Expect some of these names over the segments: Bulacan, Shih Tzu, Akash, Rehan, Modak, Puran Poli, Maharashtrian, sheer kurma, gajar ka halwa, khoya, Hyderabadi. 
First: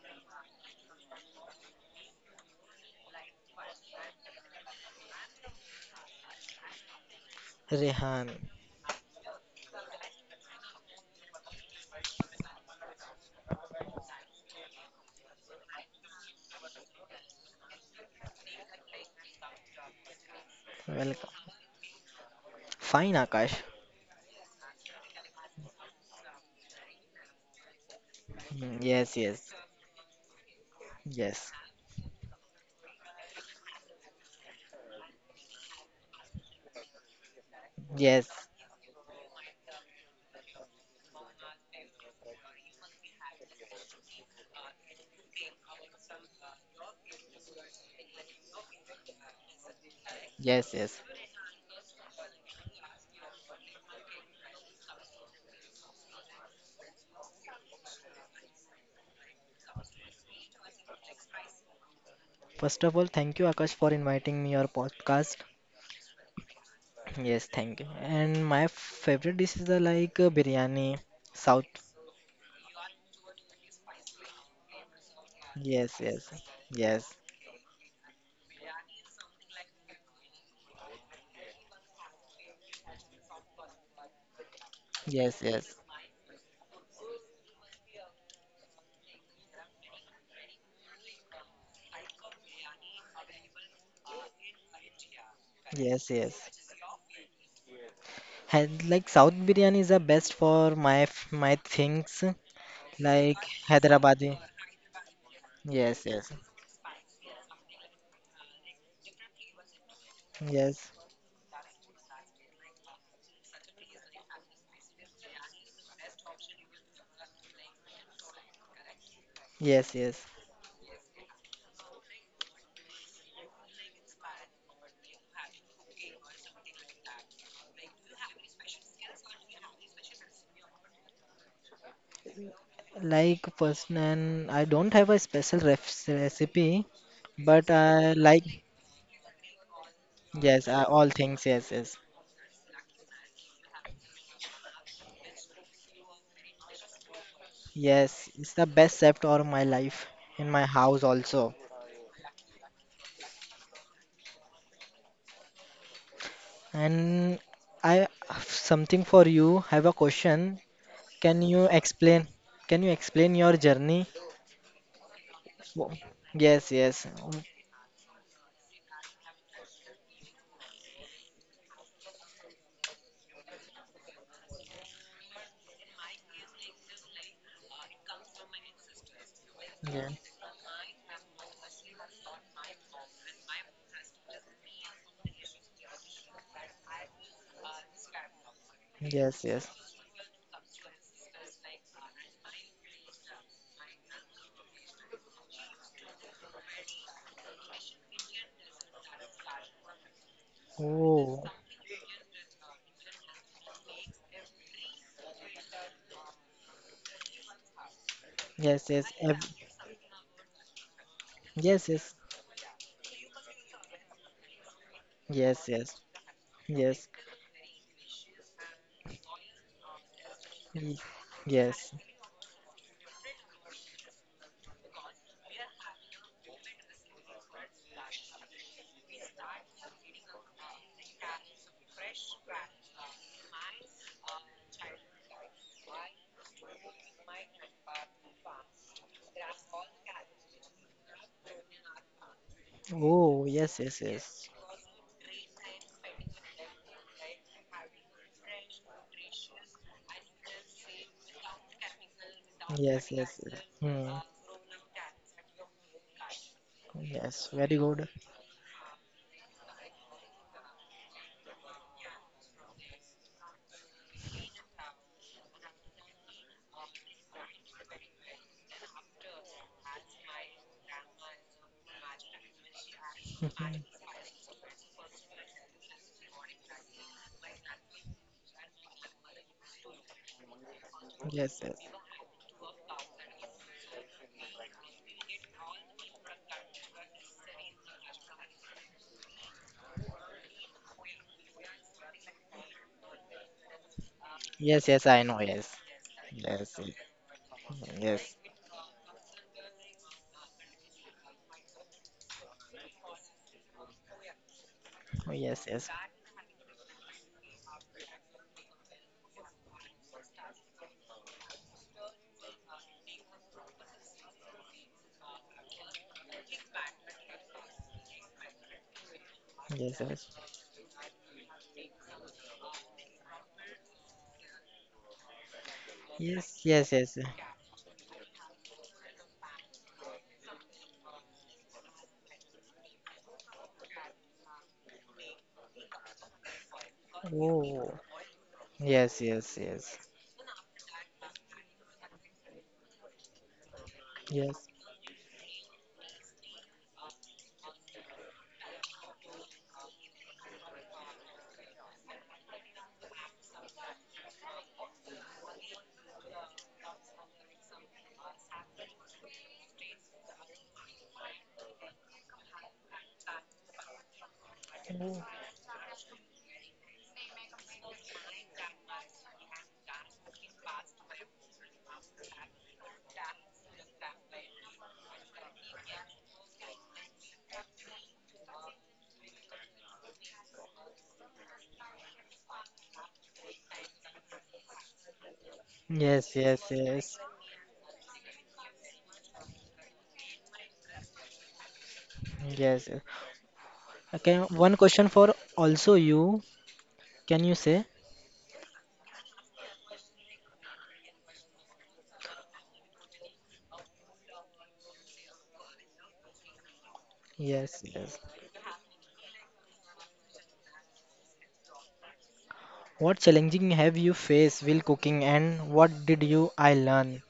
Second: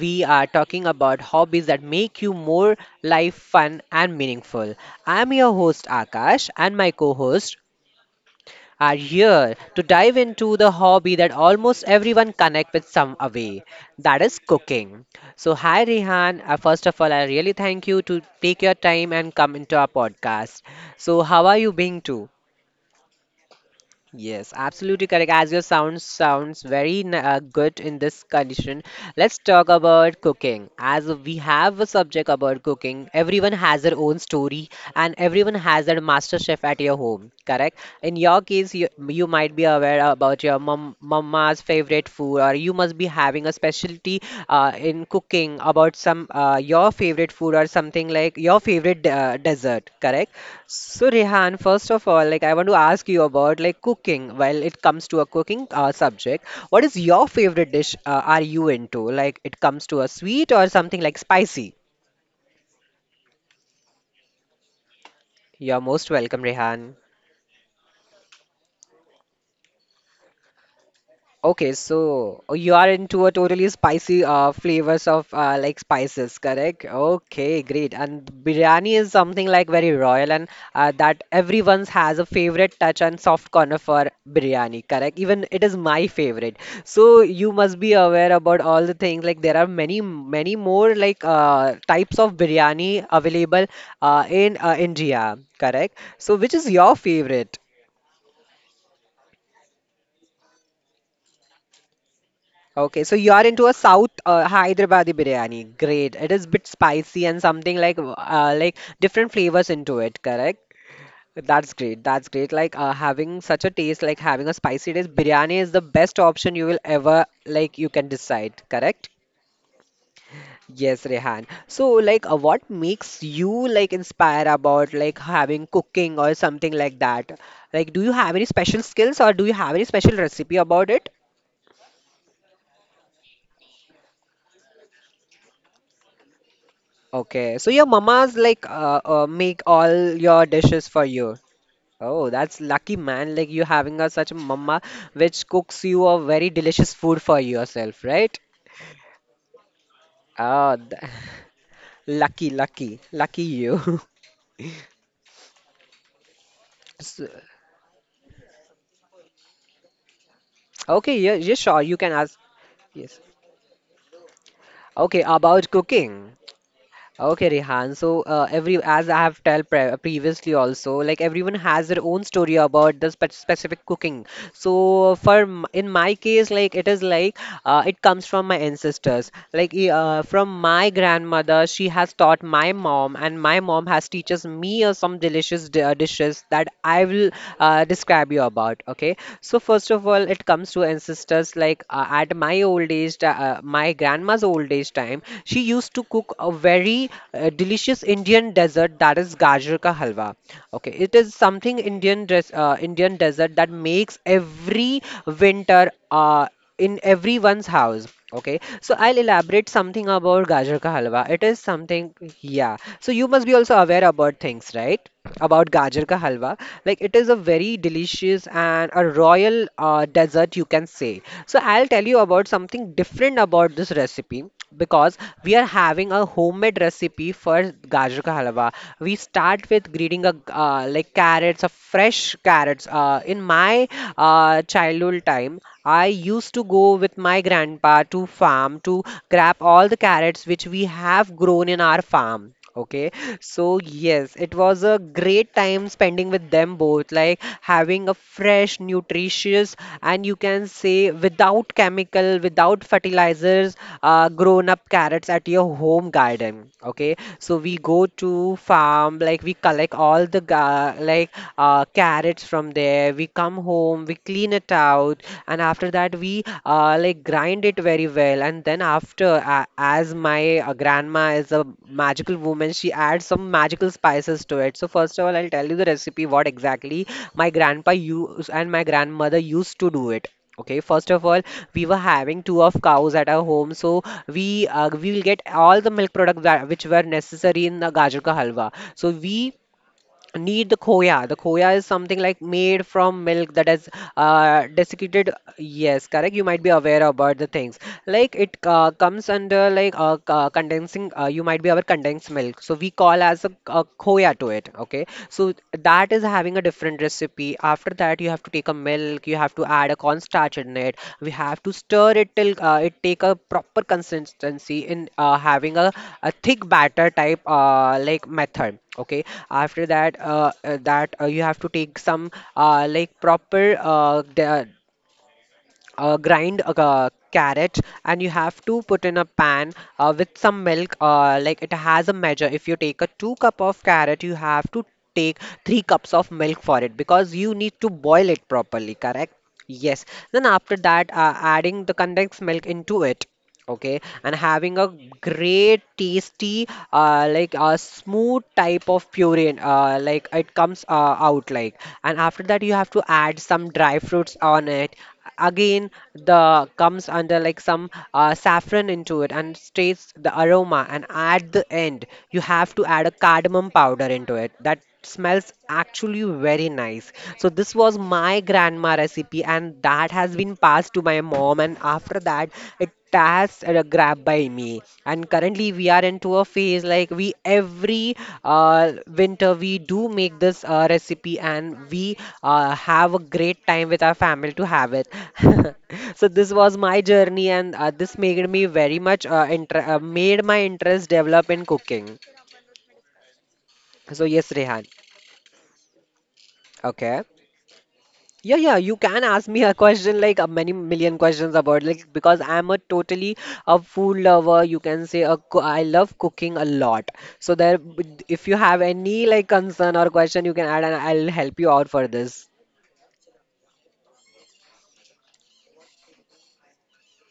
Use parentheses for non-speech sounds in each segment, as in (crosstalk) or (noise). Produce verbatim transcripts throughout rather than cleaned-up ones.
we are talking about hobbies that make you more life fun and meaningful. I'm your host Akash and my co-host Rehan, are here to dive into the hobby that almost everyone connect with some way, that is cooking. So hi Rehan, uh, first of all I really thank you to take your time and come into our podcast. So how welcome. are you being too? Fine, Akash. Yes, absolutely correct. As your sound sounds very n- uh, good in this Hmm, condition, yes, let's yes, talk about cooking. As we yes, have a subject about cooking, everyone has their own story and everyone has their master chef at your home, correct? In yes, your case, you, you might be aware about your mom, mama's favorite food, or you must be having a specialty uh, in cooking about some uh, your favorite food or something like your favorite uh, dessert, correct? yes, yes. So Rehan, first of all, like I want to ask you about like cooking. While it comes to a cooking uh, subject, what is your favorite dish? Uh, are you into like it comes to a sweet or something like spicy? First of all, thank you, Akash, for inviting me your podcast. You're most welcome, Rehan. Yes, thank you. And my favorite dish is are like uh, biryani, South. Okay, so oh, you are into a totally spicy uh, flavors of uh, like Yes, yes, spices, correct? yes, Okay, great. And biryani is something like very royal and uh, that everyone's has a favorite touch and soft corner for biryani, correct? yes, Even it yes, is my favorite. So you must be aware about all the things like there are many many more like uh, types of biryani available uh, in uh, India, correct? yes, So yes. which is your favorite? And like South biryani is the best for my f- my things Okay, so you like are into a South Hyderabadi. uh, Hyderabadi biryani. Yes, Great. It yes, is bit spicy and something like uh, like different flavors into it, correct? yes, That's great. That's great. Like uh, having such a taste, like having a spicy taste, biryani is the best option you will ever like you can decide, correct? yes, yes. Yes, Rehan. So, like, uh, what makes you like inspire about like having cooking or something like that? Like, do you have any special skills or do you have any special recipe about it? Like person, I don't have a special ref recipe, Okay, but so your I mamas like like uh, uh make all your yes, I, dishes all for you. things yes, yes, Oh, that's lucky man. Like you having a such a mama which cooks you a very delicious food for yourself, yes. right? It's the best chef of my life in my Oh, house th- also. (laughs) lucky, lucky, lucky you. (laughs) So- And I have something for you. Have a question. okay, yeah, Can yeah, you sure, you can explain? ask. Can you Yes. explain your journey? Okay, about Wo- cooking. Yes, yes, mm, Okay, Rehan. So, uh, every as I have tell pre previously also, like everyone has their own story about the spe specific cooking. So, for m in my case, like it is like uh, it comes from my ancestors. Like e- yeah, uh, from my grandmother, she has taught my mom, and my mom has teaches me uh, some delicious di uh, dishes that I will uh, describe you about. Okay. yes, So, yes. first of all, it comes to ancestors like uh, at my old age, ti- uh, my grandma's old age time, she used to cook a very uh, delicious Indian dessert that is gajar ka halwa. Okay, it is Oh, something Indian dress, uh, Indian dessert that makes every winter. Uh, in everyone's house. Okay, yes, so yes, I'll ev- elaborate something about gajar ka halwa, it is yes, something, yes, yeah. So you must be also aware about things, right? yes, About yes, gajar ka halwa, like yes, it is a very delicious and a royal uh, dessert, you can ye- say. So I'll yes. tell you about something different about this recipe, because we are having a homemade recipe for gajar ka halwa. We start with greeting a uh, like carrots, a fresh carrots. Uh, in my uh, childhood time I used to go with my grandpa to farm to grab all the carrots which we have grown in our farm. Okay, Oh, yes, so yes, yes, yes. it was a great time spending with them both, like having a fresh, nutritious, and you can say without chemical, without Yes, yes. Yes. fertilizers, Hmm. uh, grown up carrots at your home garden. Okay, Yes, so very we good. go to farm, like we collect all the ga like uh, carrots from from there, we come home, we clean it out, and after that we uh, like grind it very well. And then after, uh, as my uh, grandma is a magical woman, she adds some magical (laughs) spices to it. So first of all, I'll tell you the recipe what exactly my grandpa used and my grandmother used to do it. Okay, first of all, Yes, yes. we were having two of cows at our home, so we uh, we will get all the milk products that which were necessary in the gajar ka halwa. So we need the khoya, the khoya is something like made from milk that is uh, Yes, yes, I desiccated, know. Yes. yes, correct. You might be Yes. aware about the things, Yes. Yes. like it uh, comes under like uh, co- condensing. Uh, you might be aware condensed milk, so we call as a, a khoya to it. Okay, Oh, so yes, yes. that is having a different recipe. After that you have to take a milk, you have to add a cornstarch in it, we have to stir it till uh, it take a proper consistency in uh, having a, a thick batter type uh, like method. Okay, after Yes, that yes. uh, uh, that uh, you have to take some uh, like proper uh, the- uh, Yes, grind a uh, yes, ca- yes. carrot, and you have to put in a pan uh, with some milk. Uh, like it has a measure, if you take a two cup of carrot, you have to take three cups of milk for it, because you need to Oh. boil it properly, Yes, correct? yes, yes. Yes. Then after that uh, adding the condensed milk into it. Okay, and Yes. having a great tasty uh, like a smooth type of puree, uh, like it comes uh, out. Like and after that you have to add some dry fruits on it. Again the comes under like some uh, saffron into it, and stays the aroma. And at the end you have to add a cardamom powder into it that Oh. smells actually very nice. So this was my grandma recipe, and that has been passed to my mom. And after that, it has uh, grabbed by me. And currently, we are into a phase like we every uh, winter we do make this uh, recipe, and we uh, have a great time with our family to have it. (laughs) So Yes, this yes, was my yes. journey, and uh, this made me very much uh, inter- uh, made my interest develop in cooking. Yes. Yes. So Okay, yes, one Rehan. question for also you. Okay. Can you say? Yeah, yeah, you can ask me a question like a many million questions about like because I'm a totally a food lover. You can say a co I love cooking a lot. So there, Yes, yes. if you have any like concern or question, you can add and I'll help you out for this. What challenging have you faced while cooking and what did you I learn?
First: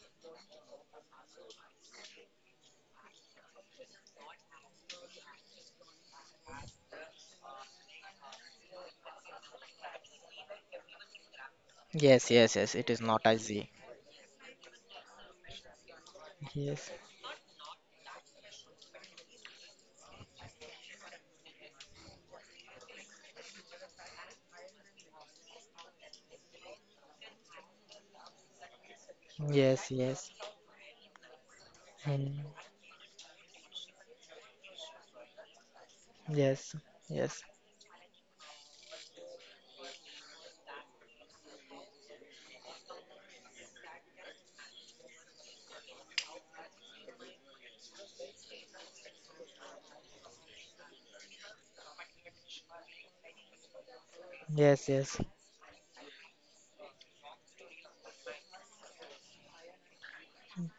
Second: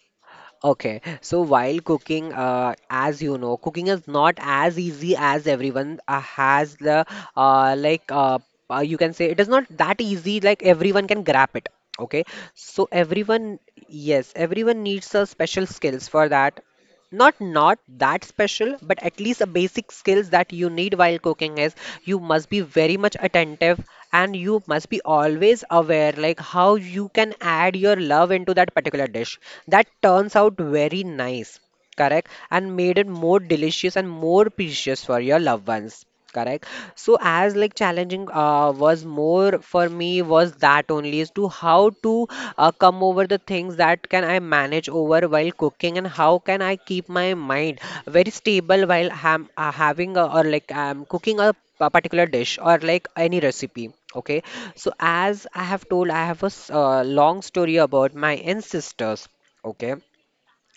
Okay, so while cooking, uh, as you know, cooking is not as easy as everyone uh, has the uh, like uh, uh, you can say it is not that easy like everyone can grab it. Okay, Yes, yes, yes. so It is not everyone, easy. yes, everyone needs a special skills for that, Yes, not not that special, but at least a basic skills that you need while cooking is you must be very much attentive, and you must be always aware like how you can add your love into that particular dish that yes, yes. turns out very nice, correct, Mm, and made it more delicious and more precious for your loved ones. Correct. yes, So yes, as like challenging uh, was more for me was that only is to how to uh, come over the things that can I manage over while cooking and how can I keep my mind very stable while ham uh, having a, or like um, cooking a, a particular dish or like any recipe. Okay. yes, So yes. as I have told, I have a s- uh, long story about my ancestors. Okay.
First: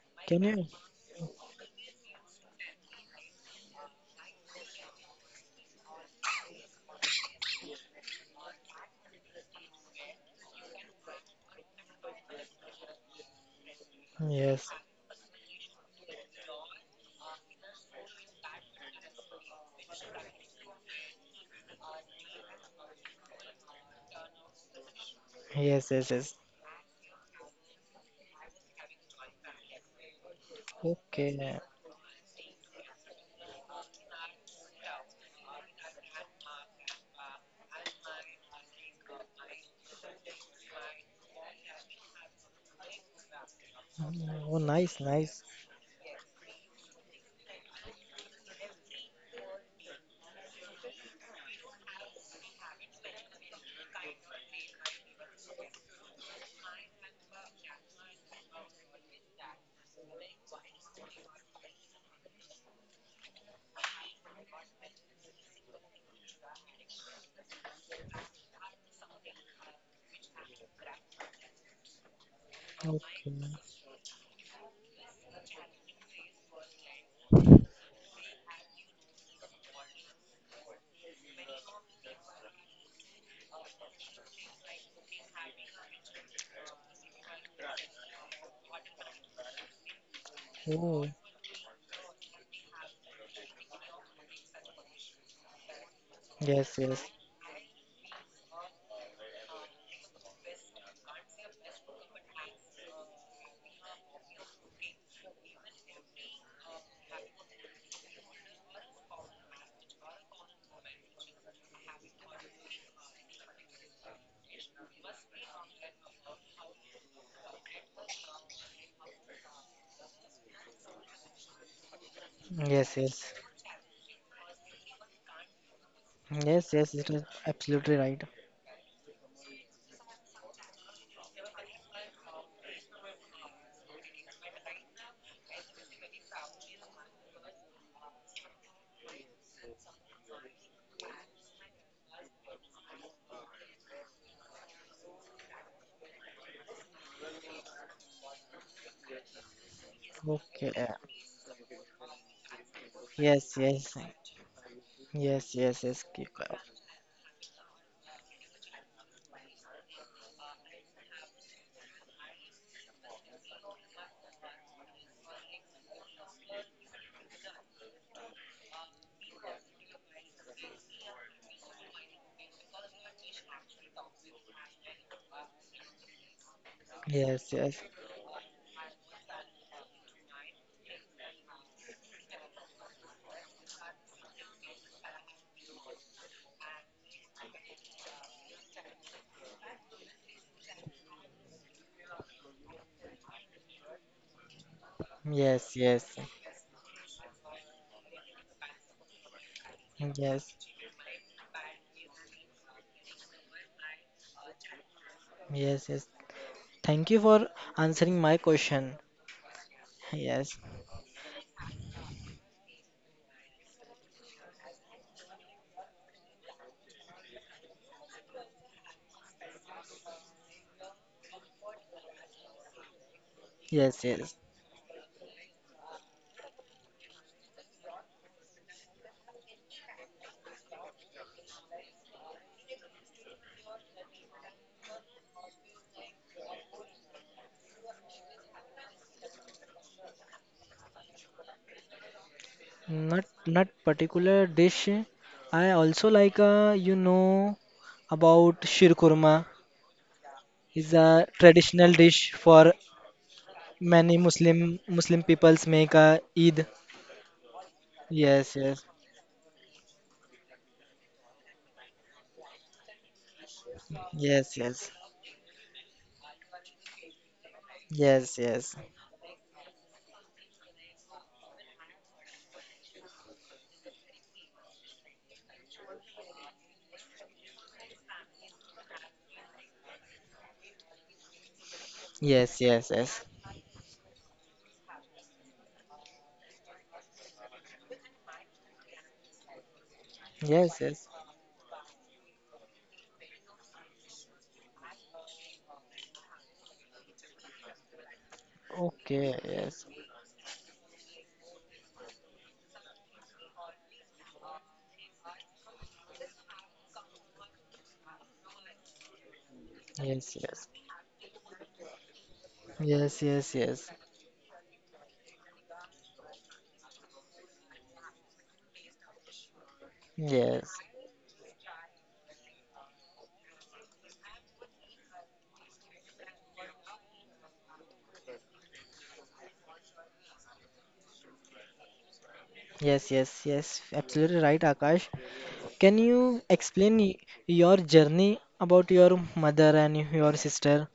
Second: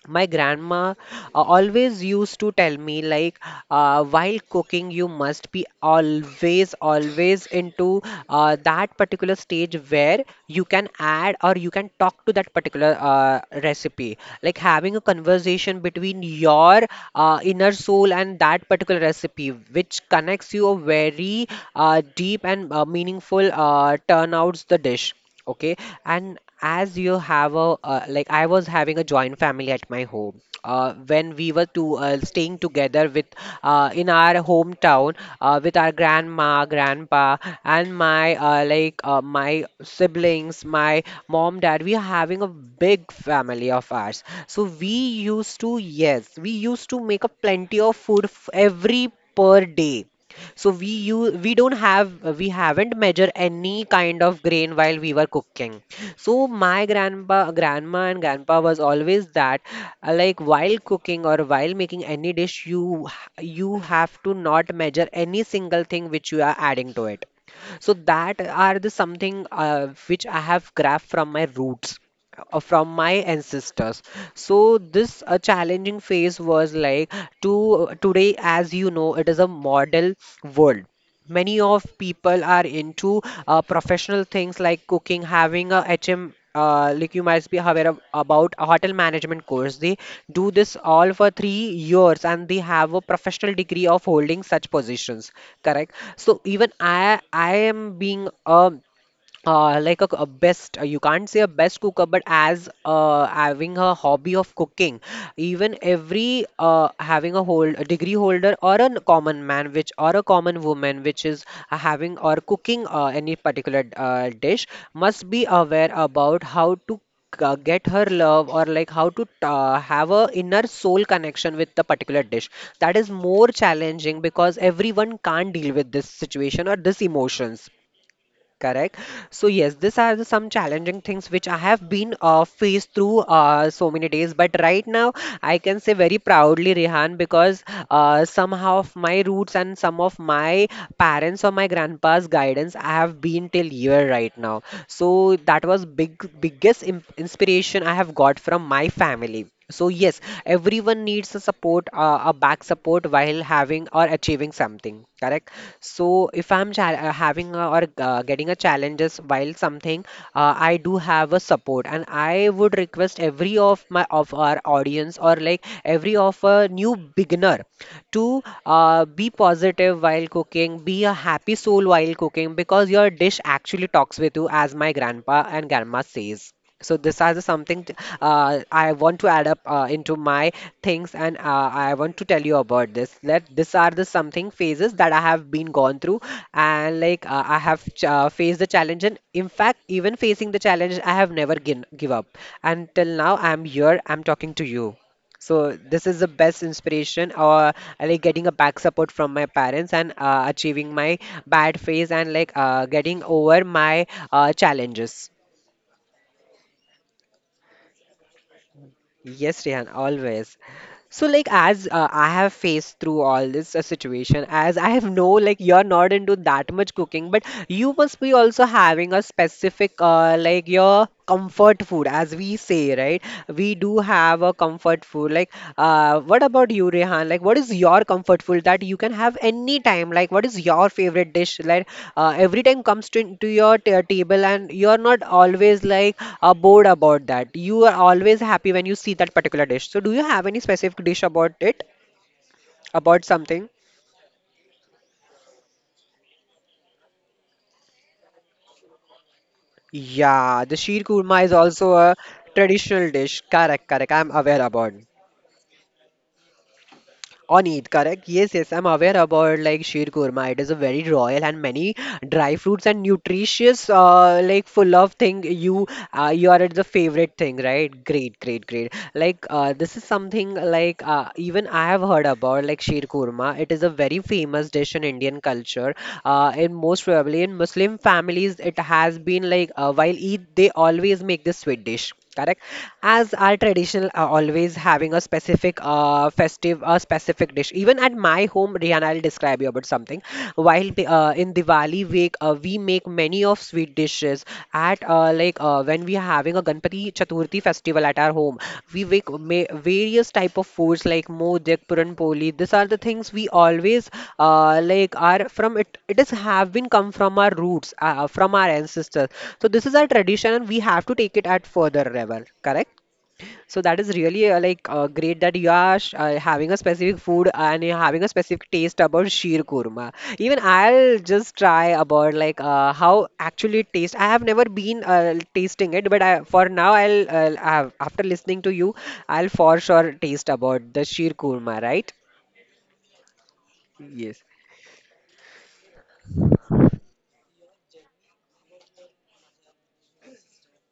My Can you? grandma uh, always used to tell me like uh, while cooking you must be always always into uh, that particular stage where you can add or you can talk to that particular uh, recipe, like Yes, having a conversation between your uh, inner soul and that particular recipe which connects you a very uh, deep and uh, meaningful uh, turnouts the dish. Okay, yes, yes, yes. and as you have a uh, like I was having a joint family at my home uh, when we Okay. were to uh, staying together with uh, in our hometown uh, with our grandma grandpa and my uh, like uh, my siblings, my mom dad, we are having a big family of ours, Mm, oh, so we nice, nice. used to yes, we used to make a plenty of food f- every per day. So we use we don't have uh, we haven't measured any kind of grain while we were cooking. So my grandpa grandma and grandpa was always that uh, like while cooking or while making any dish you h- you have to not measure any single thing which you are adding to it. So that are the something uh, which I have grabbed from my roots, uh, from my Okay. ancestors. So this uh, challenging phase was like to today. As you know, it is a model world. Many of people are into uh, professional things like cooking, having a hm uh, like you must be aware of, about a hotel management course. They do this Oh, all for three years, and they have a professional degree of holding such positions, correct? So even yes, i yes, i am being a, uh, like a, a best, uh, you can't say a best cooker, but as uh, having a hobby of cooking. Even every, uh, having a hold a degree holder or a common man which, or a common woman which is uh, having or cooking uh, any particular uh, dish, must be aware about how to uh, get her love, or like how to uh, have a inner soul connection with the particular dish. yes, That is yes. more challenging, because everyone can't deal with this Yes, situation or yes. this It is emotions. absolutely right. Correct. So yes, these are the some challenging things which I have been uh, faced through uh, so many days. But right now, I can say very proudly, Rehan, because uh, somehow of my roots and some of my parents or my grandpa's guidance, I have been till here right now. So that was big biggest imp- inspiration I have got from my family. So yes, Okay. everyone needs a support, uh, a back support while Yes, having yes, or achieving something, correct? yes, yes, yes. Keep So if up. I'm cha uh, having a, or uh, getting a challenges while something, uh, I do have a support, and I would request every of my of our audience, or like every of a new beginner to uh, be positive while cooking, be a happy soul while cooking, because your dish actually talks with you, as my grandpa and grandma says. So this is Yes, yes, something t- uh, I want to add up uh, into my things, and uh, I want to tell you about this. Let these are the something phases that I have been gone through, and like uh, I have ch uh, faced the challenge, and in fact, even facing the challenge, I have never gin give up. Until now, I'm here. I'm talking to you. So yes, this yes, is the best inspiration, or uh, like getting a back support from my parents, and uh, yes, achieving my bad phase, and like uh, getting over my uh, challenges. yes, yes. Thank you for answering my question. Yes, Rehan, Yes, always. So, like, as uh, I have faced through all this uh, situation, as I have know, like, you're not into that much cooking, but you must be also having a specific, uh, like, your comfort food, as we say, right? We yes, do yes. have a comfort food. Like, uh, what about you, Rehan? Like, what is your comfort food that you can have any time? Like, what is your favorite dish? Like, uh, every time comes to, to your ta- table, and you are not always like uh, bored about that. You are always happy when you see that particular dish. So, do you have any specific dish about it? Not About not something? particular dish. I also like uh, you know about shir kurma. Yeah, the Is sheer a kurma is traditional also a dish for traditional dish. Correct, many correct. I'm Muslim aware about. Muslim peoples make a Eid. On Eid, correct? Yes, Yes, yes, yes, I'm aware about like sheer kurma. It is a very royal, and many dry fruits and nutritious, uh, yes, like yes, full of thing. You, uh, you are at the favorite thing, right? yes, Great, great, yes, great. Like, uh, this is something like uh, even I have heard about like sheer kurma. It is a very famous dish in Indian culture. Uh, in most probably in Muslim families, it has been like uh, while Eid they always make this sweet dish, yes, correct, yes, yes, as our traditional, uh, always having a specific, uh, festive a specific dish, even at my home. Rihanna, I'll describe you about something. yes, while yes. we- uh, in Diwali week, uh, we make many of sweet dishes at, uh, like uh, when we are having a Ganpati Chaturthi Murti festival at our home. We make Okay, ma- yes, various type of foods like Modak, Puran Poli. These are the things we always uh, like are from it. It is have been come from our roots, uh, from our ancestors. So this is our yes, tradition, yes, and we have to take it at further level. Correct? yes, yes, yes. So Yes, that is really uh, like uh, great that you are sh- uh, having a specific food, and you're having a specific taste about sheer kurma. Even yes, I'll just try about like uh, how actually it tastes. I have never been uh, tasting it, but I, for now I'll, uh, have, after listening to you, I'll for sure taste about the sheer kurma, right? yes, yes. Yes, absolutely Yes. right, Akash. Can you explain y- your journey about your mother and your sister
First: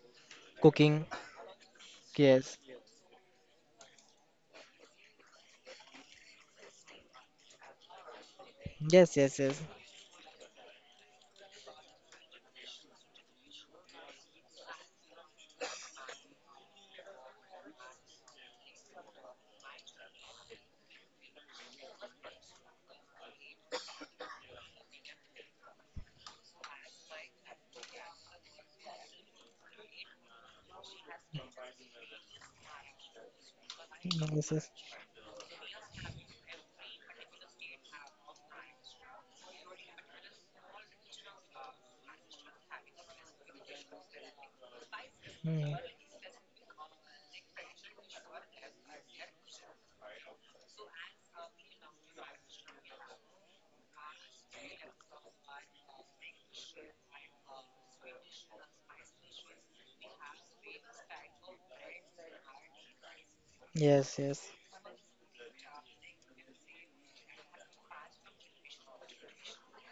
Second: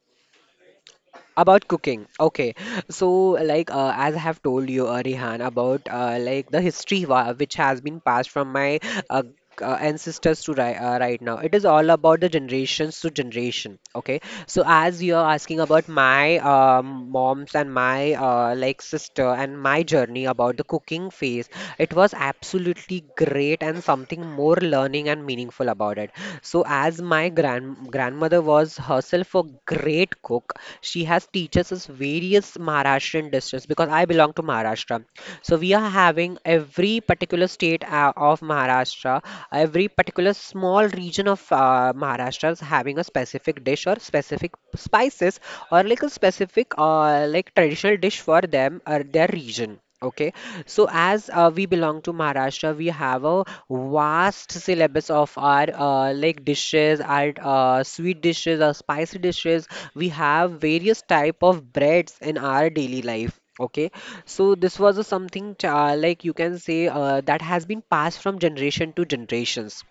cooking? About cooking, okay. Yes, So, like, uh, as I have told you, uh, Rihan, about uh, like the history wa- which has been passed from my yes, uh, yes, yes, g- uh, ancestors to ri uh, right now. It is all about the generations to generation, okay. So, as you are asking about my um, mom's and my uh, like sister and my journey about the cooking phase, it was absolutely great and something something more learning and meaningful about it. So, as my grand grandmother was herself a great cook, she has teaches us various Maharashtrian dishes because I belong to yes, yes, Maharashtra. So, we are having every particular state uh, of Maharashtra, every particular small region of, uh, Maharashtra is having a specific dish or specific spices, mm. or like a specific uh, like traditional dish for them or their region. Okay, so as uh, we belong to Maharashtra, we have a vast syllabus of our uh, like dishes, our uh, sweet dishes, our spicy dishes. We have various type of breads in our daily life. Okay, Yes, yes, so this was a something uh, like you can say uh, that has been passed from generation to generations.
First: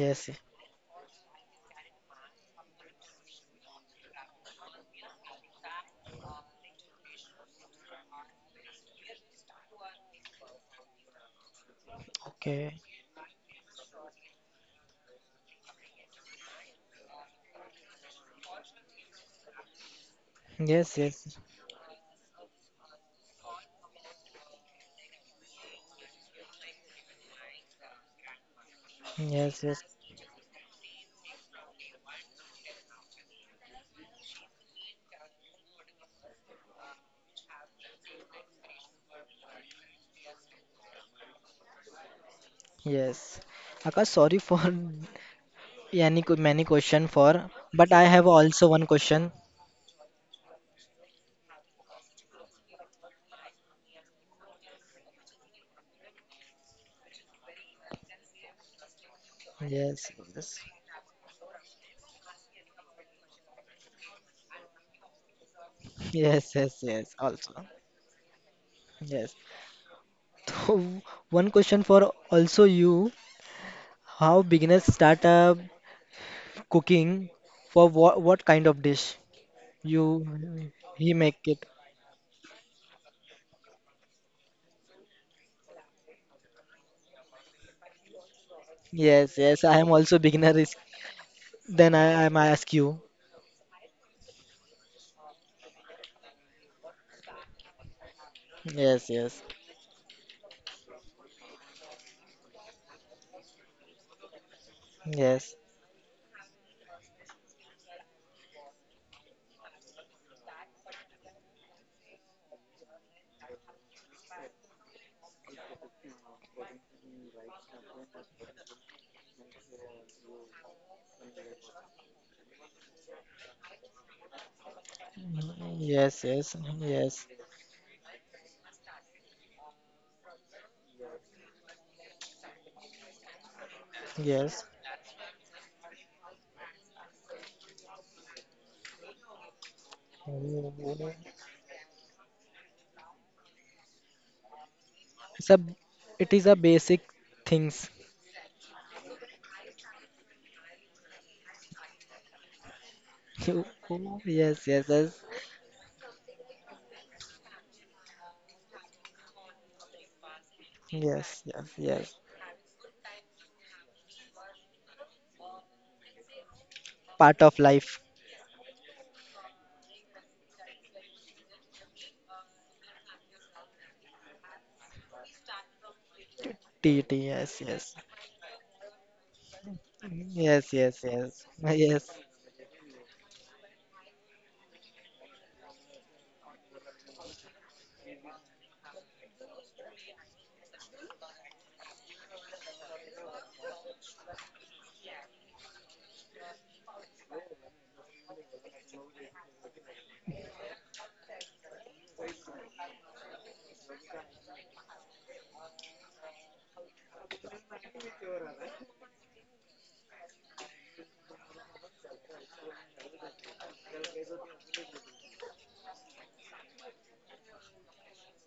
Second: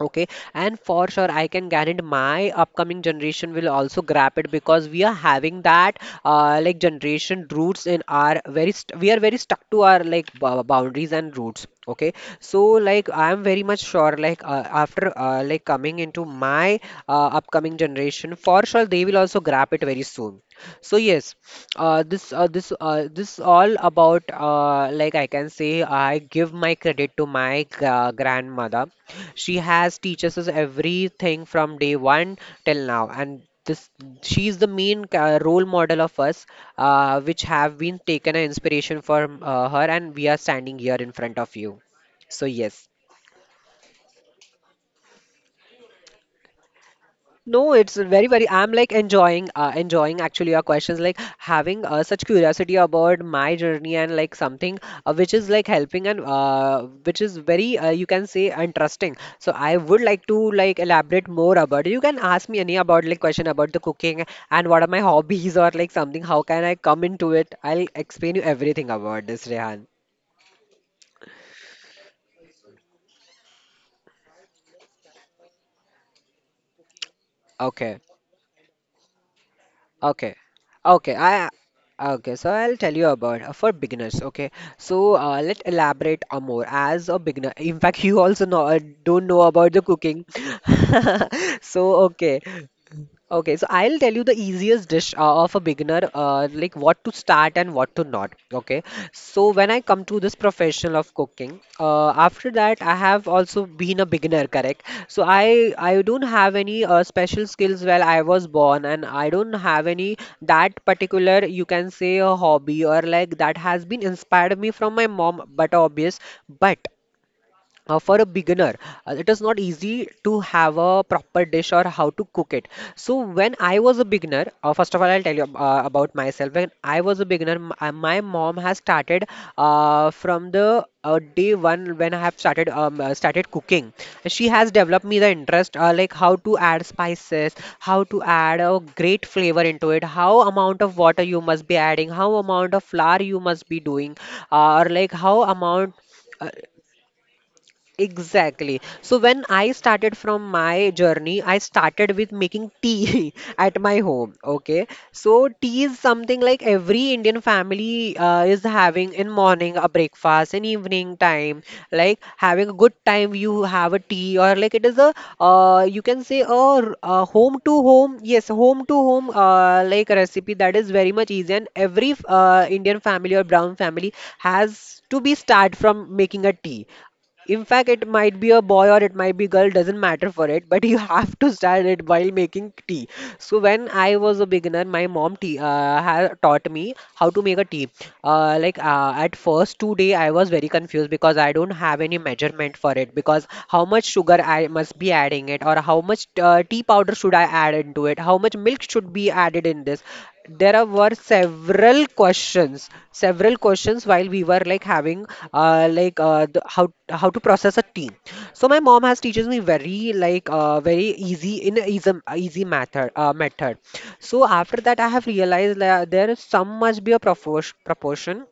Okay, and for sure, I can guarantee my upcoming generation will also grab it, because we are having that uh, like generation roots in our very st we are very stuck to our like bou- boundaries and roots. Okay, so Okay, like I am very much sure like uh, after uh, like coming into my uh, upcoming generation, for sure they will also grab it very soon. So yes, yes, yes, uh, this uh, this uh, this all about uh, like I can say, I give my credit to my gra- grandmother. She yes, yes, has teaches us everything from day one till now, and this she is the main ca- role model of us, uh, which have been taken an inspiration from, uh, her, and we are standing here in front of you. So yes. yes. Akash, sorry for (laughs) any co- many question for, No, but it's I very, have very. also I'm one like question. enjoying, uh, enjoying actually your questions, like having uh, such curiosity about my journey and like something uh, which is like helping, and uh, which is very, uh, you can say, interesting. So I would Yes, like to yes, like elaborate more about it. You can ask me any about like question about the cooking and what are my (laughs) hobbies or like something. How yes, can I yes, come yes. into it? Also, I'll explain you everything about yes. this, Rehan. So (laughs) one question for also you. How beginners start a cooking for Okay. what what kind of dish you Okay. Okay. he make I it? okay. So I'll tell you about uh, for beginners. Okay. So uh, let's elaborate uh, more as a beginner. In fact, (laughs) you also know uh, don't Yes, know yes. about I the am also cooking. (laughs) beginner. Is So then I okay. am ask you. Okay, so I'll tell you the easiest dish uh, of a beginner, uh, like what to start and what to not. Okay, Yes, so yes, when I come to this professional of cooking, uh, after that I have also been a beginner, correct? So yes, I I don't have any uh, special skills while I was born, and I don't have any that particular you can say a hobby, or like that has been inspired me from my mom, but obvious. But uh, for a beginner uh, it is not easy to have a proper dish or how to cook it. So when I was a beginner, uh, first of all I'll tell you ab- uh, about yes, myself. yes, When I was a yes, beginner, m- uh, my mom has started uh, from the uh, day one when I have started um, uh, started cooking. She yes. has developed me the interest, uh, like how to add spices, how to add a great flavor into it, how amount of water you must be adding, how amount of flour you must be doing, uh, or like how It's a amount, it uh, is a basic things. Exactly. So when I started from my journey, I started with making tea (laughs) (laughs) You, at my home. yes, Okay. yes, yes, So tea is something like every Indian family uh, is having in morning a breakfast, in evening yes, time, yes, like yes. having a good time. You have a tea or like it is a uh, you can say a, r- a Part home of to life. home. Yes, home to home uh, like recipe that is very much easy, and every uh, Indian family or brown family has to be start from making a tea. T E T. Yes, In fact, yes, it might be a boy or it might be girl, doesn't matter for it, yes, but (laughs) you yes, have yes, to start it yes, while making tea. So when I was a beginner, my mom tea, uh, had taught me how to make a tea. Uh, like uh, at first two day, I was very confused because I don't have any measurement for it, because how much sugar I must be adding it, or how much uh, tea powder should I add into it, how much milk should be added in this. There are- were several questions, several questions while we were like having uh, like uh, the, how how to process a team. So my mom has teaches me very like uh, very easy in a easy easy method uh, method so after that I have realized that there is some must be a propor- proportion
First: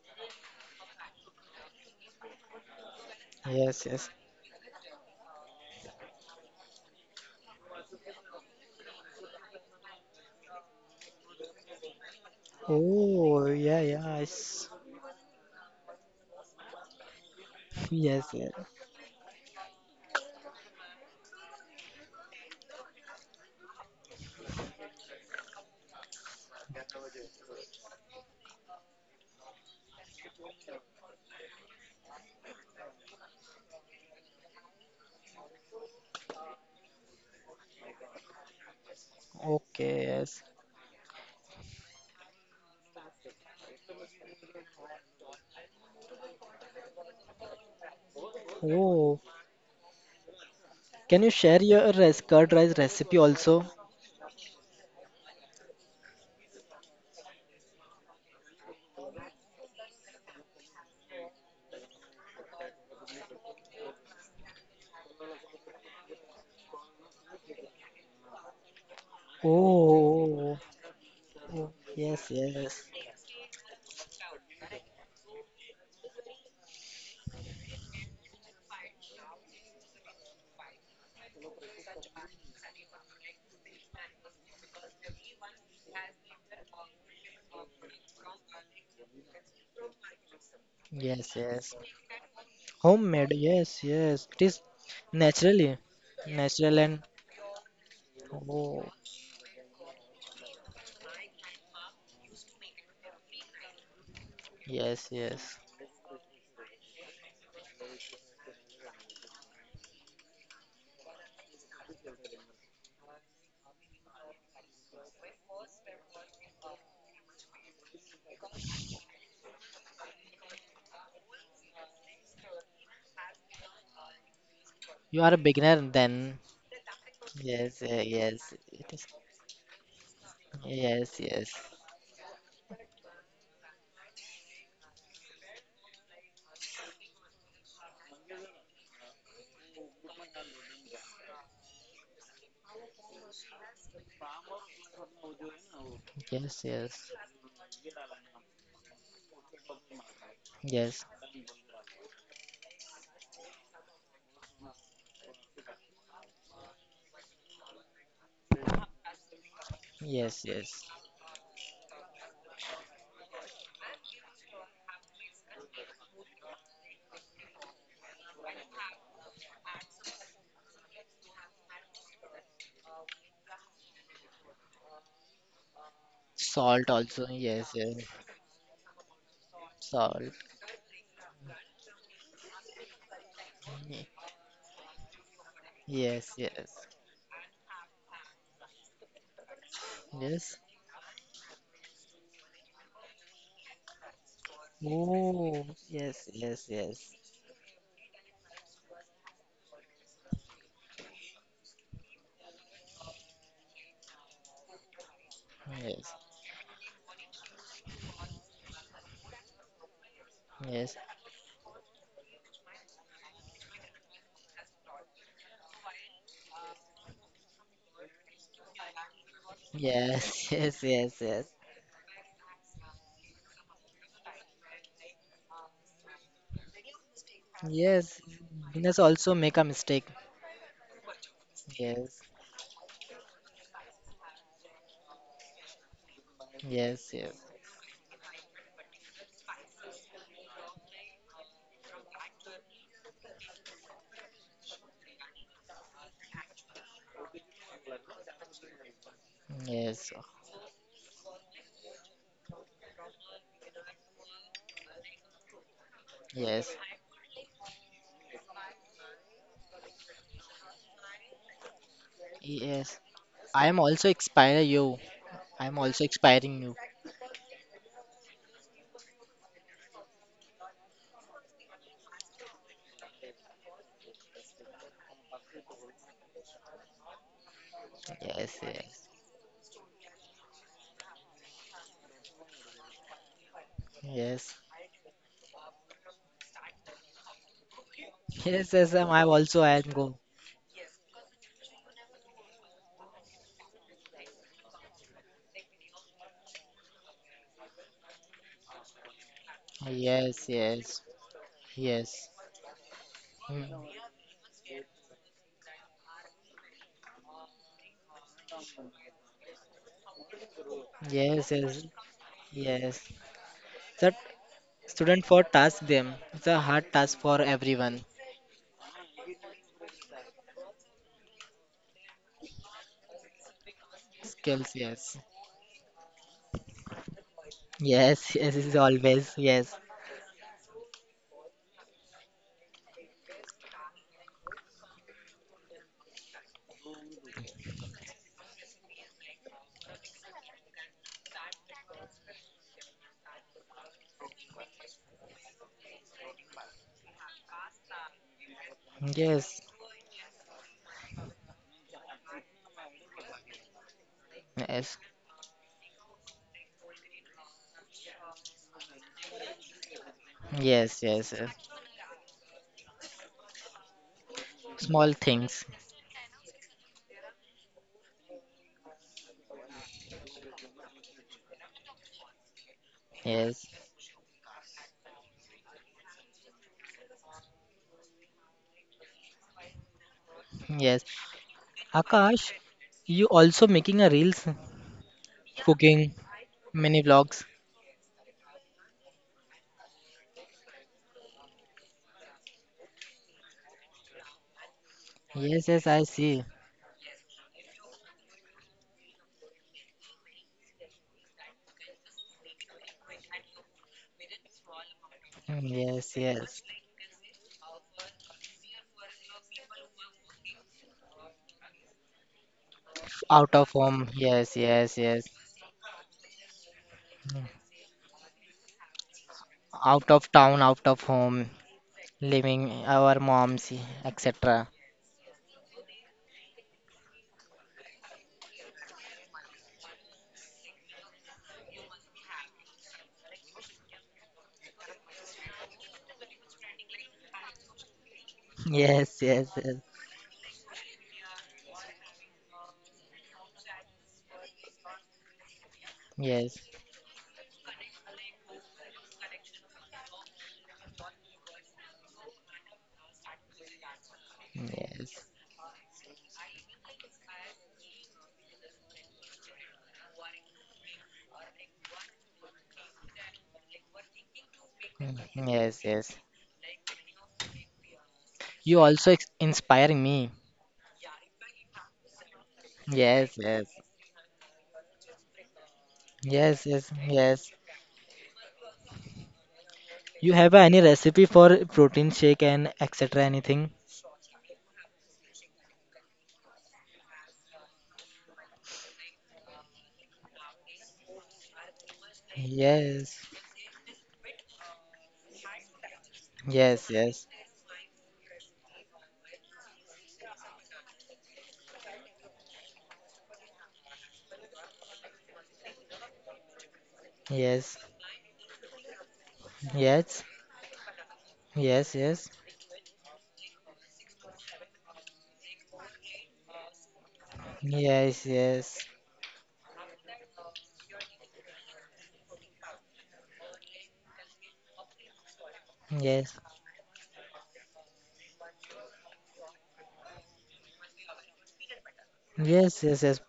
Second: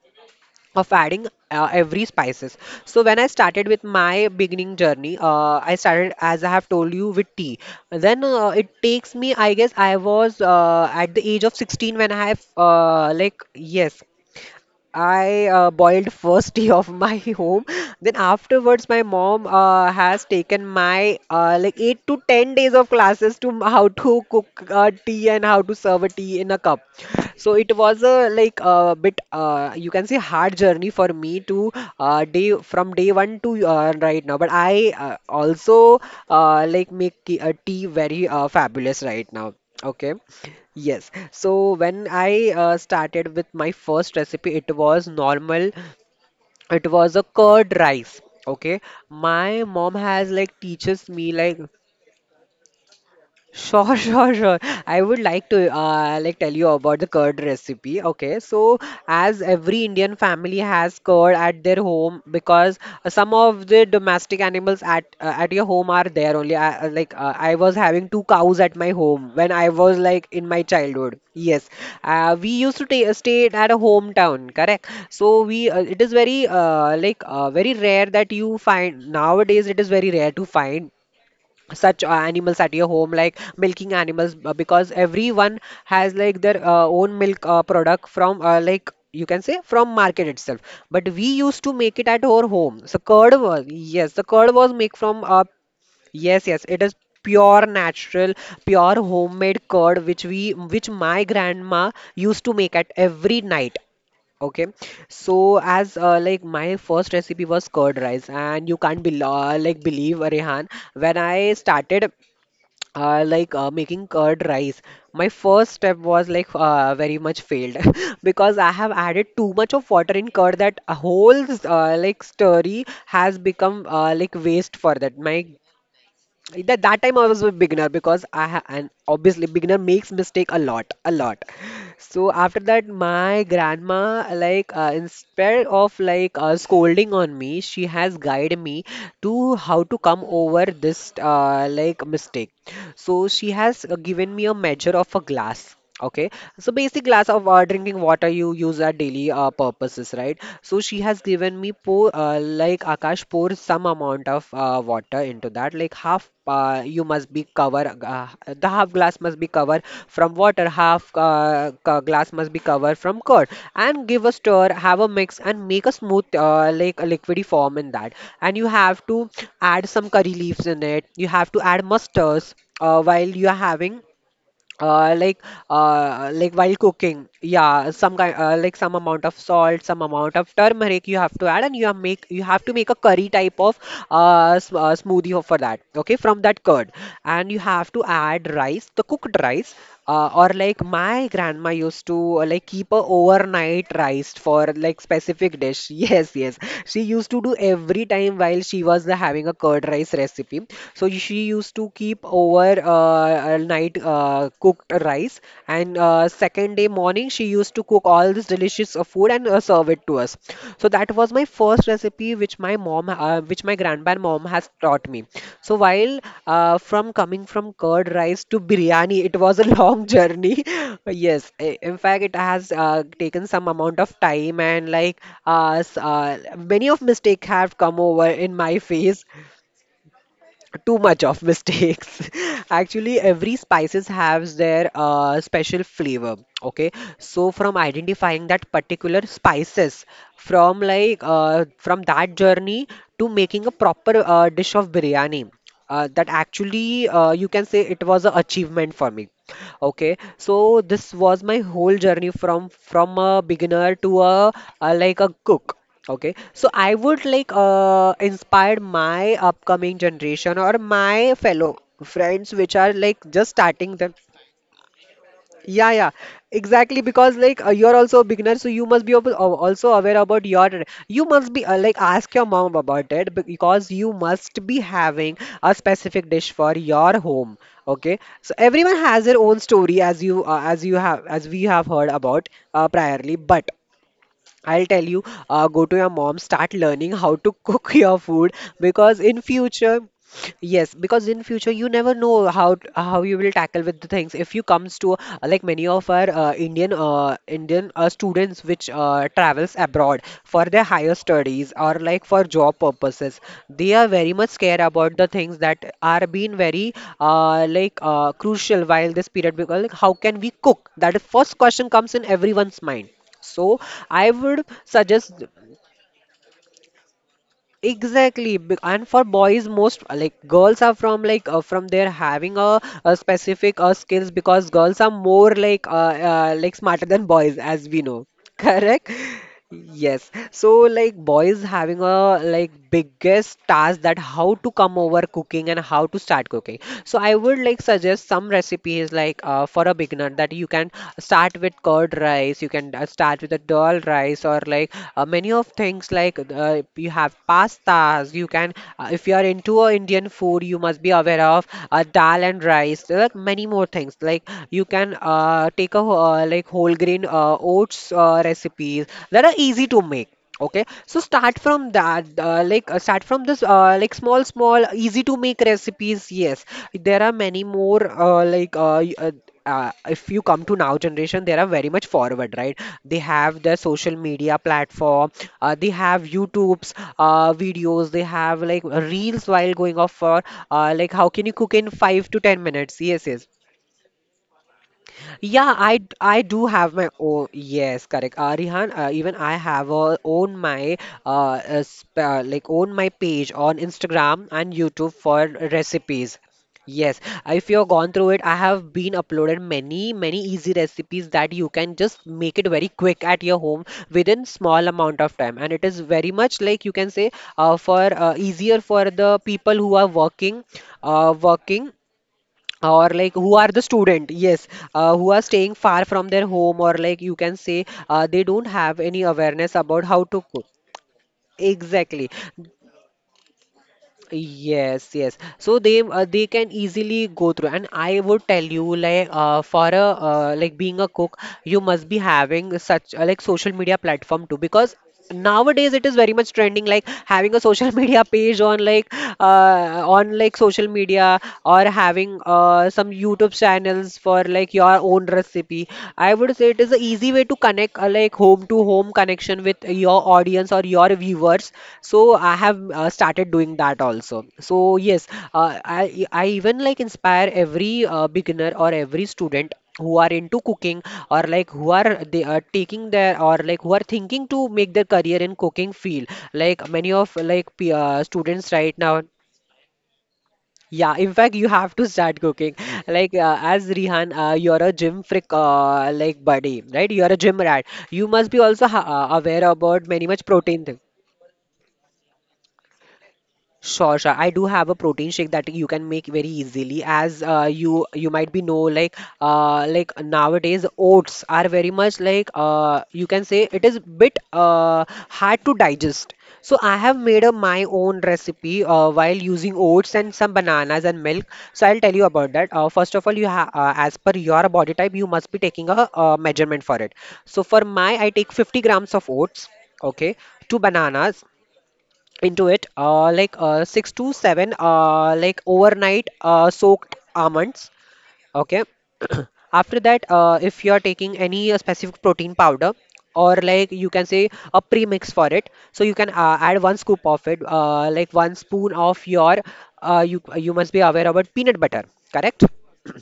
of adding uh, every spices. So when I started with yes, yes. my beginning journey, uh, I started, as I have told you, with tea. Then uh, it takes me, I guess I was uh, at the age of sixteen when I have uh, like Oh, yeah, yes, yeah. Yes, I uh, boiled first (laughs) tea of my (laughs) home. (laughs) Then yes. Yes. afterwards, my mom uh, has taken my uh, like eight to ten days of classes to m- how to cook uh, tea and how to serve a tea in a cup. So it was a like a bit, uh, you can say, hard journey for me to uh, day from day one to uh, right now. But I uh, also uh, like make ki- uh, tea very uh, fabulous right now. Okay, Okay. yes. Yes. So when I uh, started with my first recipe, it was normal. It was a curd rice. Okay. Oh, My mom has like teaches can you me share like. your res curd rice recipe also? Sure, (laughs) sure, sure. I would like to uh, like tell you about the curd recipe. Okay, so as every Indian family has curd at their home, because uh, some of the domestic animals at uh, at your home are there only. I, uh, like uh, I was having two cows at my home when I was like in Oh, my childhood. oh, Yes, yes, uh, we used yes. to ta stay at a hometown, correct? So we uh, it is very uh, like uh, very rare that you find nowadays. It is very rare to find such uh, animals at your home, like milking animals, uh, because everyone has like their uh, own milk uh, product from, uh, like, you can say, from market itself. But we Yes, used yes. to make it at our home. So Homemade. curd was, Yes, yes, yes. the It curd is was made from, uh, naturally. yes, yes, Natural it is and pure natural, oh, pure homemade curd, which we which my grandma used to make at every night. Okay, yes, yes. so as uh, like my first recipe was curd rice, and you can't be, uh, like believe, uh, Rehan, when I started uh, like uh, making curd rice, my first step was like uh, very much failed (laughs) because I have added too much of water in curd that a whole, uh, like story has become, uh, like waste for You that. are a My beginner then. that that time I was a Yes, beginner, eh, because I yes. ha and It is. obviously beginner makes mistake a lot, a Yes, lot. yes. So after that, my grandma, like, uh, instead of like, uh, scolding on me, she has guided me to how to come over this, uh, like mistake. So she has uh, given me a measure of a glass. Okay, Yes, so basic yes. glass of uh, drinking water you use at daily uh, purposes, right? So she Yes, has given me, pour, uh, like Akash, pour some amount of uh, water into that. Like half, uh, you must be cover. Uh, the half glass must be covered from yes, water. yes. Half uh, ca- glass must be covered from curd. And give a stir. Have a mix and make a smooth, uh, like a liquidy form in that. And you have to add some curry leaves in it. You have to add mustards, uh, while you are having uh like uh like while Salt also, cooking, yes, yeah, yes. some kind, uh, like some amount of salt, some Salt. amount of turmeric you have to add, and you have make you have to make a curry type of, Ye- uh, s- uh smoothie for that, okay, Yes, from that yes. curd. And you have to add rice, the cooked rice, uh, or Yes. like my grandma used to, uh, like, keep a overnight rice for like specific Oh, dish, (laughs) yes, yes, yes. yes, She yes. used to do every time while she was uh, having a curd rice recipe. So she used to keep over uh, uh, night uh, cooked rice, and Yes, uh, second day morning she used to cook all this delicious uh, food and uh, uh, serve it to us. So yes. that was my first recipe, which my mom, uh, which my grandpa mom has taught me. So, while uh, from coming from curd rice to biryani, it was a (laughs) long Yes, (laughs) journey. (laughs) yes, yes, yes. Yes, i- in fact, it has uh, taken some amount of time, and like, uh, s- uh, many of mistake have come Yes. over in my (laughs) Venus face. also make a mistake. Too much of mistakes. Yes. (laughs) Actually, every spices has their uh, special flavor. Okay, Yes, yes. so from identifying that particular spices, from like, uh, from that journey, to making a proper uh, dish of biryani, uh, that actually, uh, you can say, it was an achievement for me. Yes. Okay, so this was my whole journey, from from a beginner to a, a like a cook. Okay, so Yes. I would like, uh, inspire my upcoming generation or my fellow friends, which are Yes. like just I am starting also them. expire you. I am Yeah, also yeah, expiring you. exactly. Because like, uh, you're also a beginner, so you must be ab- uh, also aware about your. You must be, uh, like, ask your mom about it, because you must be having a specific dish for your home. Okay, so Yes, everyone yes. has their own story, as you uh, as you have as we have heard about uh, priorly, but Yes. I'll tell you, uh, go to your mom, start learning how to cook (laughs) your (laughs) food, Yes, yes, I'm because I'm in also I am future, go. yes, because in future you never know how t- how you will tackle with the things. If you comes to, uh, like, many of our uh, Indian uh, Indian uh, students, which uh, travels abroad Yes, for their yes, higher studies or yes. like for job purposes, Hmm. they are very much scared about the things that are being very, uh, like uh, crucial while this period, because like, how can we cook? That Yes, first yes, question comes in everyone's mind. yes. So That I would student suggest, for task them. It's a hard task for everyone. exactly, b- and for boys most, like, girls are from like, uh, from their having a, a specific uh, skills, Skills, because girls are yes. more like, uh, uh, like, smarter than boys, as we know, Yes, (laughs) yes, (laughs) is correct. always, yes. Yes, so like boys having a like biggest task, that how to come over cooking and how to start cooking. So I would like suggest some recipes like, uh, uh, for a beginner, that you can start with curd rice, you can, uh, start with a dal rice, or like, uh, many of things, like, uh, you have pastas, you can, uh, if you are Yes, into uh, Indian food, you must be aware of uh, dal and rice. There are many more things, like you yes. can, uh, take a wh- uh, like whole grain uh, oats uh, recipes, that are easy to make. Okay, Yes, so yes, yes. start from that, uh, like uh, start from this, uh, like small, small, Small easy to make things. recipes. Yes, there are many more. Uh, like uh, y- uh, uh, if you come to now generation, they are very much forward, right? They have Yes, their social media platform. Uh, they have YouTube's uh, videos. They have like reels while going off for, uh, yes. like, how can you cook in five to Akash, ten minutes? you Yes, yes. also making a reels? Yeah, I Cooking, d- I do have mini my vlogs. own. Yes, correct. Uh, Rihan, uh, even I have a, own my uh, uh, sp uh, like own my page on Instagram and YouTube for Yes, yes, I recipes. see. Yes, if you've gone through it, I have been uploaded many, many easy recipes that you can just make it very quick at your home within small amount of time. Mm, And it is yes, very yes. much, like, you can say, uh, for uh, easier for the people who are working, uh, working or like Out who of are the home. student, Yes, yes, yes, uh, yes. who are staying far from their home, or like you Mm. can say, uh, they don't have any awareness about Out how of to town, cook, out of home. exactly. Living our moms, et cetera. Yes, yes. So they uh, they can easily go through, and I would tell you like uh, for a uh, like being a cook, you must be having such uh, like social media platform too because nowadays it is very much trending like having a social (laughs) media page on like Yes, yes, yes, uh, on like social media or having uh, some YouTube channels for like your own recipe. I yes, would say it is an easy way to connect uh, like home to home connection with your audience or your viewers. So i have uh, started doing that also. So yes, yes, uh, i i even like inspire every uh, beginner or every student who are into cooking, or like who are they are taking their or like who are thinking to make their career mm, in yes, cooking yes. field, like many of like p- uh, students You right also now. ex- inspiring me. Yeah, in fact, you have to start cooking. Like Yes, uh, yes, as Rihan, uh, you're a gym freak, uh, like yes, buddy, yes, right? You're a yes. gym rat. You must be also ha uh, aware about many You much have any protein. Thing. recipe for protein shake and et cetera. Anything? Sure, sure. I do have a protein shake that you can make very easily. As uh, you you might be know like uh, like nowadays oats are very much like uh, Yes, you can say it is bit uh, hard to digest. So yes, I have yes, made a my own recipe uh, while using oats and some bananas and milk. So I'll tell you about that. Uh, first of all, you ha uh, as per your body type, you must be taking a, uh measurement for it. So yes, for my, I take fifty grams of oats. yes, Okay, two bananas yes, yes, yes, into it uh, like uh, six to seven uh, like overnight uh, soaked almonds. yes, yes, Okay. (clears throat) After that uh, if you are taking any uh, specific protein powder, or like you can say a premix for it, so you can yes, uh, add one scoop of it, uh, like one spoon of your uh, you you must be aware about peanut butter, correct? yes, yes.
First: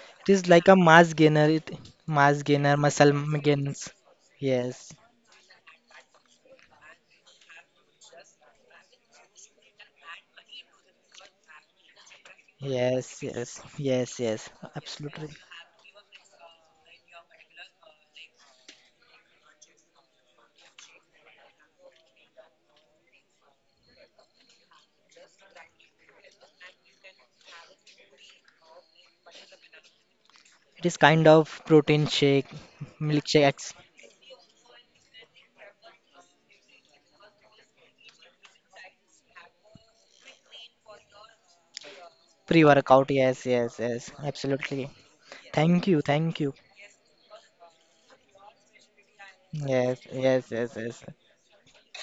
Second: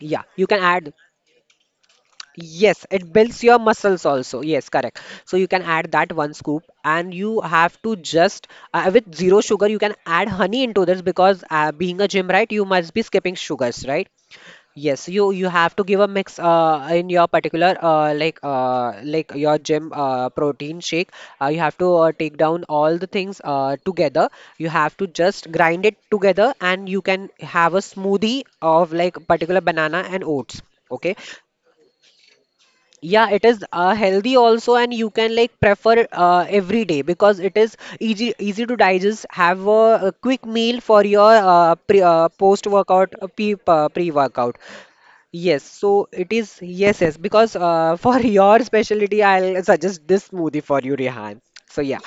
Yeah, It you is can like a add. mass gainer. It mass gainer, Yes, muscle it builds m- your gains. muscles also. Yes, Yes, correct. So you can add that one scoop, and you have to just uh, with zero sugar, you can add honey into this because uh, being a gym, right, you must be yes, skipping yes, sugars, right? yes, yes, Yes, you absolutely. you have to give a mix uh, in your particular uh, like uh, like your gym uh, protein shake. Uh, you have to uh, take down all the things uh, together. You have to just grind it together, and you can have a smoothie of like particular banana and oats. It is Okay, kind of protein shake, yeah, it milkshake, is ex- uh, healthy also, and you can like prefer uh, every day because it is easy easy to digest. Have a, a quick meal for your uh, pre uh, post workout pre-workout. uh, Yes, pre yes, uh, pre yes, workout. absolutely. Yes, Thank you, so it thank you. is yes, yes, because uh, for (laughs) your specialty, I'll Yes, suggest this yes, smoothie yes, for you, yes. Rehan. So yeah,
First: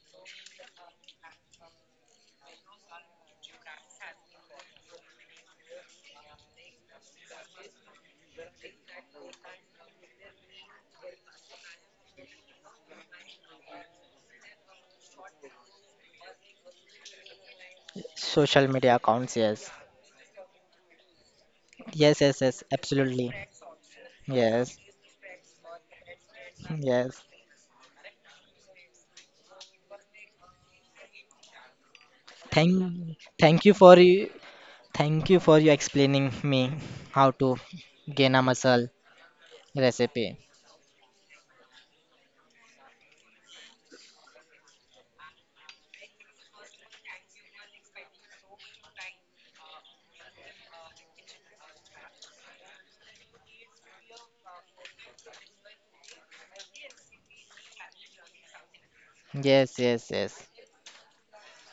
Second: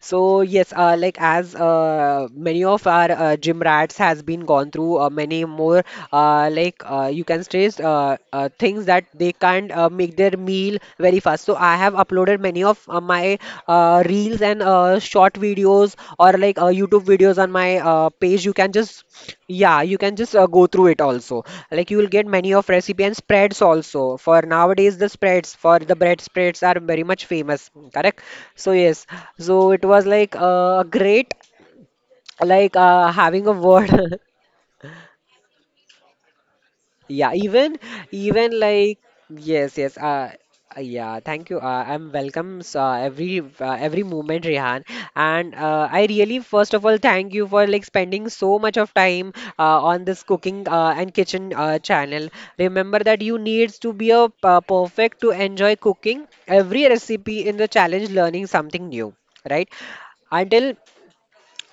so yes, uh, like as uh, many of our uh, gym rats has been gone through uh, many more uh, like uh, you can stress uh, uh, things that they can't uh, make their meal very fast. So I have uploaded many of uh, my uh, reels and uh, short videos or like uh, YouTube videos on my uh, page. You Social can media just, accounts. Yes, yeah, you can just uh, go through it also. Like you will yes, get yes, many yes, of recipe and absolutely. spreads also. For Yes, nowadays, the spreads for the bread spreads are very yes. much famous. Correct? So yes, so it was like uh, great, like uh, Thank, having a thank you for word. you, (laughs) thank you for you explaining me how Yeah, to even gain a even muscle like yes, yes. Uh, recipe. uh, yeah. Thank you. Uh, I'm welcomes uh, every uh, every moment, Rehan. And uh, I really first of all thank you for like spending so much of time uh, on this cooking uh, and kitchen uh, channel. Remember that you needs to be a uh, perfect to enjoy cooking every recipe in the challenge, learning something new, right? Yes, yes, yes. Until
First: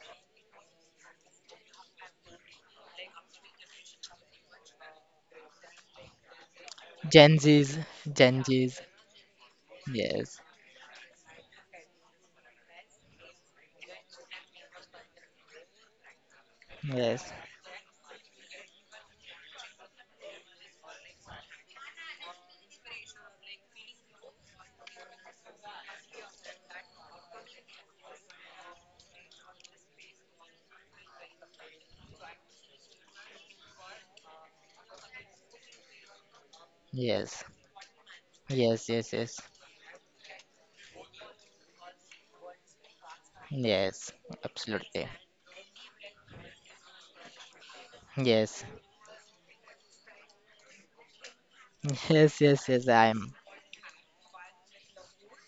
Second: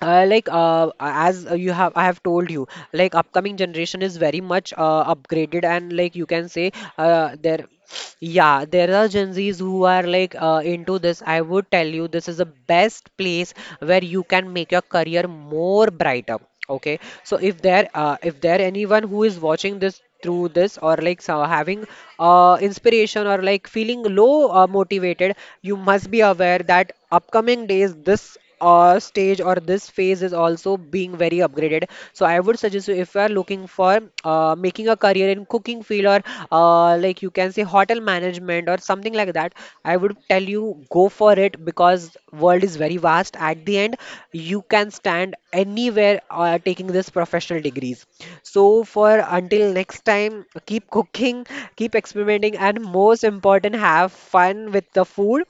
uh, like uh, as uh, you have I have told you like upcoming generation is very much uh, upgraded, and like you can say uh, Gen there Z's, Gen yeah Z's. there are Gen Zs who are like Yes, uh, into this. I would tell you this is the best place where you can make your career more brighter. Okay, yes. so if there uh, if there anyone who is watching this through this or like so having uh, inspiration or like feeling low uh, motivated, you must be aware that upcoming days this uh, stage or this phase is also being very upgraded. So I would suggest you, if you are looking for uh, making a career in cooking field, or uh, like you Yes, can say hotel management or yes, yes, something like yes, that, I would tell you go for it, because world is very vast. At the end, yes, you can absolutely. stand anywhere uh, taking this professional degrees. Yes, So for until next time, keep cooking, keep (laughs) yes, experimenting, yes, and yes, I most am. important, have fun with the food.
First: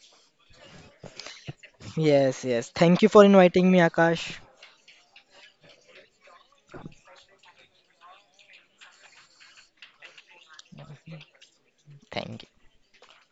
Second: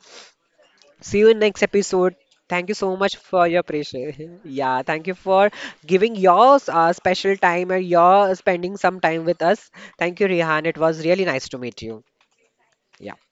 See you in next episode. Yes, yes. Thank you so Thank you much for for your inviting me, pressure. Akash. (laughs) Yeah, thank you for giving your uh, special time and your spending some time with us. Thank you, Rihan. It was really nice to meet you. Thank you. Yeah.